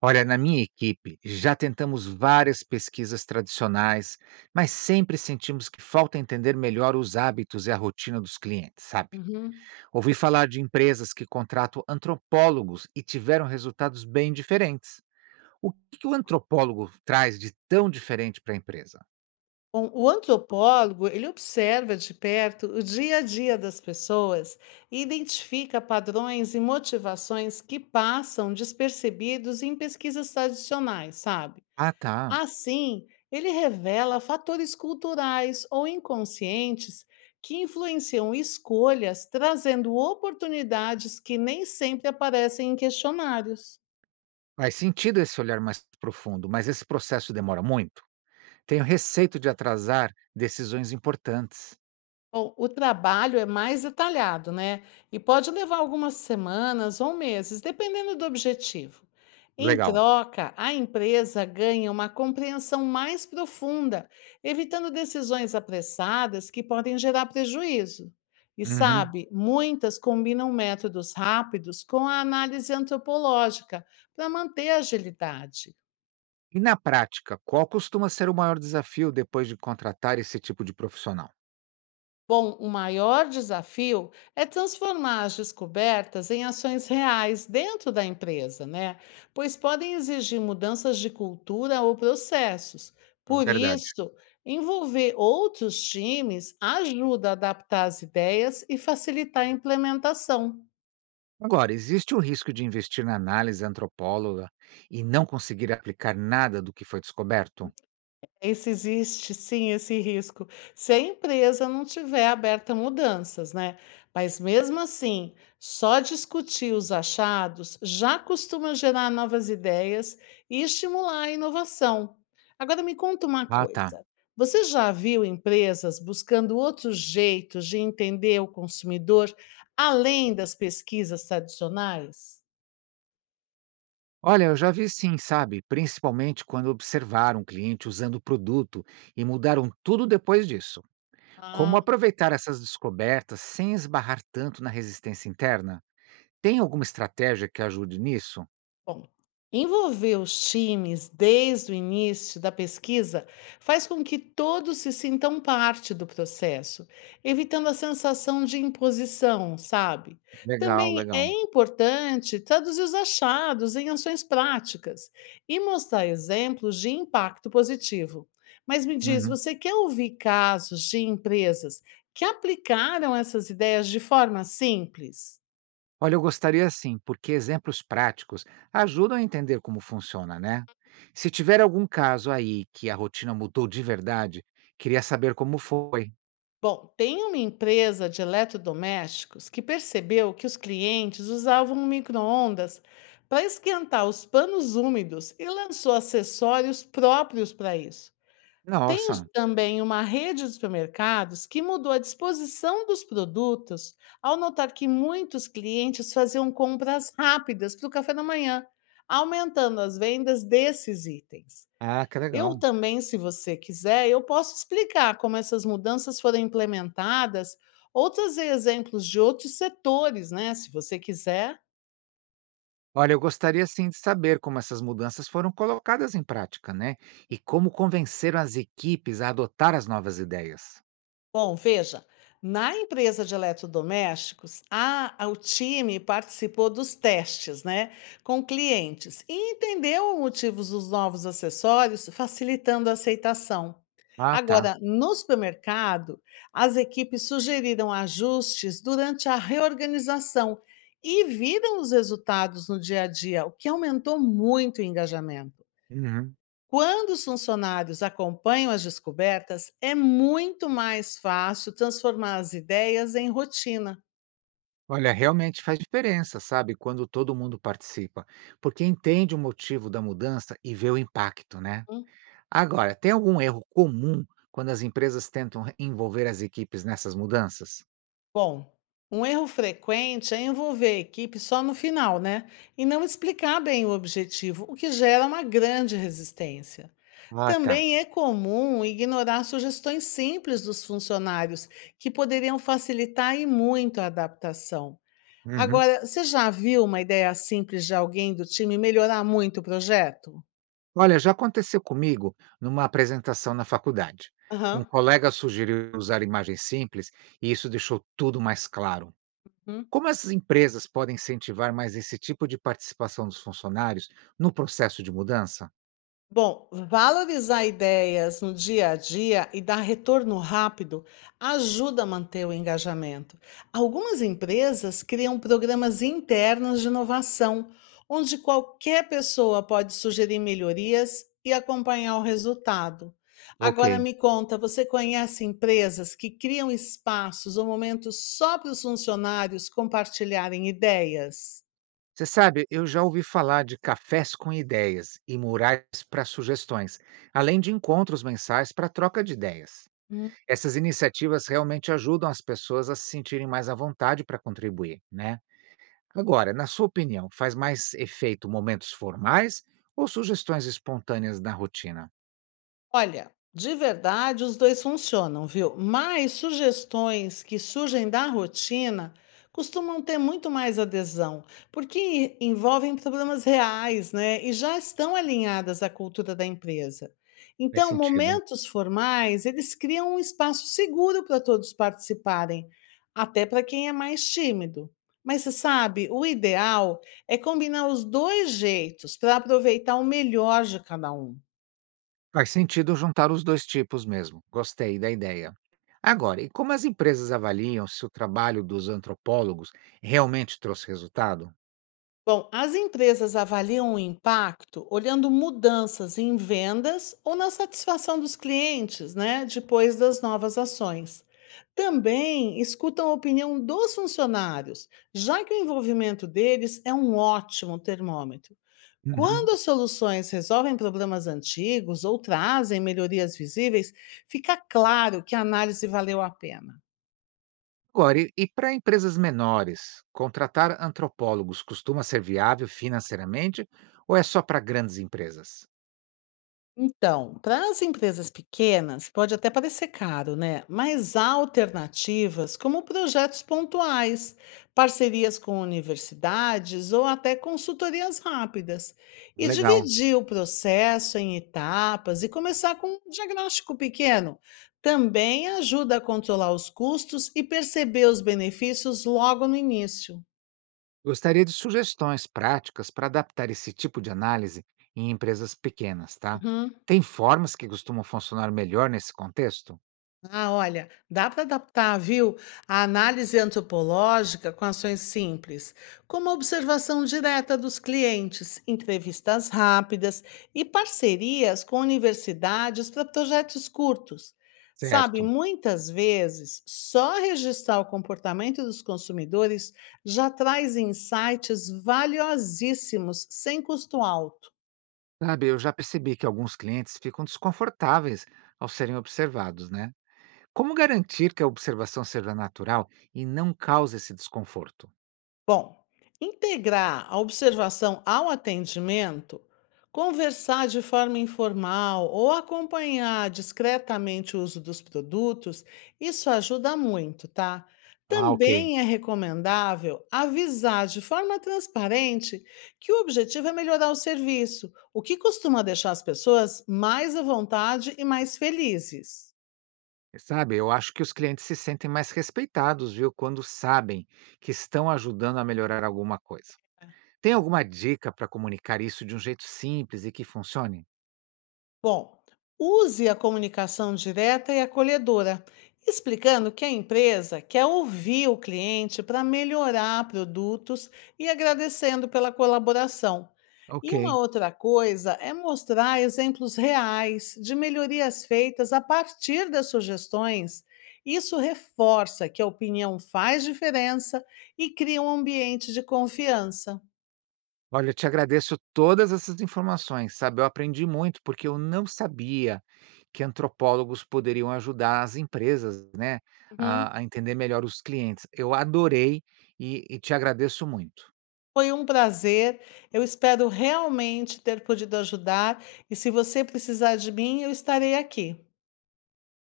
Olha, na minha equipe já tentamos várias pesquisas tradicionais, mas sempre sentimos que falta entender melhor os hábitos e a rotina dos clientes, sabe? Uhum. Ouvi falar de empresas que contratam antropólogos e tiveram resultados bem diferentes. O que que o antropólogo traz de tão diferente para a empresa? Bom, o antropólogo, ele observa de perto o dia a dia das pessoas e identifica padrões e motivações que passam despercebidos em pesquisas tradicionais, sabe? Ah, tá. Assim, ele revela fatores culturais ou inconscientes que influenciam escolhas, trazendo oportunidades que nem sempre aparecem em questionários. Faz sentido esse olhar mais profundo, mas esse processo demora muito. Tenho receio de atrasar decisões importantes. Bom, o trabalho é mais detalhado, né? E pode levar algumas semanas ou meses, dependendo do objetivo. Em Legal. troca, a empresa ganha uma compreensão mais profunda, evitando decisões apressadas que podem gerar prejuízo. E Uhum. sabe, muitas combinam métodos rápidos com a análise antropológica para manter a agilidade. E na prática, qual costuma ser o maior desafio depois de contratar esse tipo de profissional? Bom, o maior desafio é transformar as descobertas em ações reais dentro da empresa, né? Pois podem exigir mudanças de cultura ou processos. Por Verdade. isso, envolver outros times ajuda a adaptar as ideias e facilitar a implementação. Agora, existe o risco de investir na análise antropóloga e não conseguir aplicar nada do que foi descoberto? Esse existe sim, esse risco. Se a empresa não tiver aberta a mudanças, né? Mas mesmo assim, só discutir os achados já costuma gerar novas ideias e estimular a inovação. Agora me conta uma Ah, tá. coisa. Você já viu empresas buscando outros jeitos de entender o consumidor além das pesquisas tradicionais? Olha, eu já vi sim, sabe? Principalmente quando observaram um cliente usando o produto e mudaram tudo depois disso. Como aproveitar essas descobertas sem esbarrar tanto na resistência interna? Tem alguma estratégia que ajude nisso? Bom, envolver os times desde o início da pesquisa faz com que todos se sintam parte do processo, evitando a sensação de imposição, sabe? Legal, Também é legal. importante traduzir os achados em ações práticas e mostrar exemplos de impacto positivo. Mas me diz, Uhum. você quer ouvir casos de empresas que aplicaram essas ideias de forma simples? Olha, eu gostaria sim, porque exemplos práticos ajudam a entender como funciona, né? Se tiver algum caso aí que a rotina mudou de verdade, queria saber como foi. Bom, tem uma empresa de eletrodomésticos que percebeu que os clientes usavam micro-ondas para esquentar os panos úmidos e lançou acessórios próprios para isso. Tem Nossa. também uma rede de supermercados que mudou a disposição dos produtos ao notar que muitos clientes faziam compras rápidas para o café da manhã, aumentando as vendas desses itens. Ah, que Eu legal. também, se você quiser, eu posso explicar como essas mudanças foram implementadas ou trazer exemplos de outros setores, né, se você quiser. Olha, eu gostaria sim de saber como essas mudanças foram colocadas em prática, né? E como convenceram as equipes a adotar as novas ideias. Bom, veja, na empresa de eletrodomésticos, o time participou dos testes, né, com clientes e entendeu os motivos dos novos acessórios, facilitando a aceitação. Ah, tá. Agora, no supermercado, as equipes sugeriram ajustes durante a reorganização e viram os resultados no dia a dia, o que aumentou muito o engajamento. Uhum. Quando os funcionários acompanham as descobertas, é muito mais fácil transformar as ideias em rotina. Olha, realmente faz diferença, sabe, quando todo mundo participa, porque entende o motivo da mudança e vê o impacto, né? Hum, Agora, tem algum erro comum quando as empresas tentam envolver as equipes nessas mudanças? Bom, um erro frequente é envolver a equipe só no final, né? E não explicar bem o objetivo, o que gera uma grande resistência. Ah, tá. Também é comum ignorar sugestões simples dos funcionários, que poderiam facilitar e muito a adaptação. Uhum. Agora, você já viu uma ideia simples de alguém do time melhorar muito o projeto? Olha, já aconteceu comigo numa apresentação na faculdade. Um Aham, colega sugeriu usar imagens simples e isso deixou tudo mais claro. uhum. Como as empresas podem incentivar mais esse tipo de participação dos funcionários no processo de mudança? Bom, valorizar ideias no dia a dia e dar retorno rápido ajuda a manter o engajamento. Algumas empresas criam programas internos de inovação, onde qualquer pessoa pode sugerir melhorias e acompanhar o resultado. Agora Ok. me conta, você conhece empresas que criam espaços ou momentos só para os funcionários compartilharem ideias? Você sabe, eu já ouvi falar de cafés com ideias e murais para sugestões, além de encontros mensais para troca de ideias. Essas iniciativas realmente ajudam as pessoas a se sentirem mais à vontade para contribuir, né? Agora, na sua opinião, faz mais efeito momentos formais ou sugestões espontâneas na rotina? Olha, de verdade, os dois funcionam, viu? Mas sugestões que surgem da rotina costumam ter muito mais adesão, porque envolvem problemas reais, né? E já estão alinhadas à cultura da empresa. Faz Então, sentido. momentos formais, eles criam um espaço seguro para todos participarem, até para quem é mais tímido. Mas você sabe, o ideal é combinar os dois jeitos para aproveitar o melhor de cada um. Faz sentido juntar os dois tipos mesmo. Gostei da ideia. Agora, e como as empresas avaliam se o trabalho dos antropólogos realmente trouxe resultado? Bom, as empresas avaliam o impacto olhando mudanças em vendas ou na satisfação dos clientes, né, depois das novas ações. Também escutam a opinião dos funcionários, já que o envolvimento deles é um ótimo termômetro. Quando Uhum. as soluções resolvem problemas antigos ou trazem melhorias visíveis, fica claro que a análise valeu a pena. Agora, e para empresas menores, contratar antropólogos costuma ser viável financeiramente ou é só para grandes empresas? Então, para as empresas pequenas, pode até parecer caro, né? Mas há alternativas como projetos pontuais, parcerias com universidades ou até consultorias rápidas. E Legal. dividir o processo em etapas e começar com um diagnóstico pequeno também ajuda a controlar os custos e perceber os benefícios logo no início. Gostaria de sugestões práticas para adaptar esse tipo de análise em empresas pequenas, tá? Uhum. Tem formas que costumam funcionar melhor nesse contexto? Ah, olha, dá para adaptar, viu, a análise antropológica com ações simples, como a observação direta dos clientes, entrevistas rápidas e parcerias com universidades para projetos curtos. Sabe, Certo. muitas vezes, só registrar o comportamento dos consumidores já traz insights valiosíssimos sem custo alto. Sabe, eu já percebi que alguns clientes ficam desconfortáveis ao serem observados, né? Como garantir que a observação seja natural e não cause esse desconforto? Bom, integrar a observação ao atendimento, conversar de forma informal ou acompanhar discretamente o uso dos produtos, isso ajuda muito, tá? Ah, ok. Também é recomendável avisar de forma transparente que o objetivo é melhorar o serviço, o que costuma deixar as pessoas mais à vontade e mais felizes. Sabe, eu acho que os clientes se sentem mais respeitados, viu, quando sabem que estão ajudando a melhorar alguma coisa. Tem alguma dica para comunicar isso de um jeito simples e que funcione? Bom, use a comunicação direta e acolhedora, explicando que a empresa quer ouvir o cliente para melhorar produtos e agradecendo pela colaboração. E Ok. uma outra coisa é mostrar exemplos reais de melhorias feitas a partir das sugestões. Isso reforça que a opinião faz diferença e cria um ambiente de confiança. Olha, eu te agradeço todas essas informações, sabe? Eu aprendi muito porque eu não sabia que antropólogos poderiam ajudar as empresas, né, Uhum. a entender melhor os clientes. Eu adorei e te agradeço muito. Foi um prazer. Eu espero realmente ter podido ajudar e se você precisar de mim, eu estarei aqui.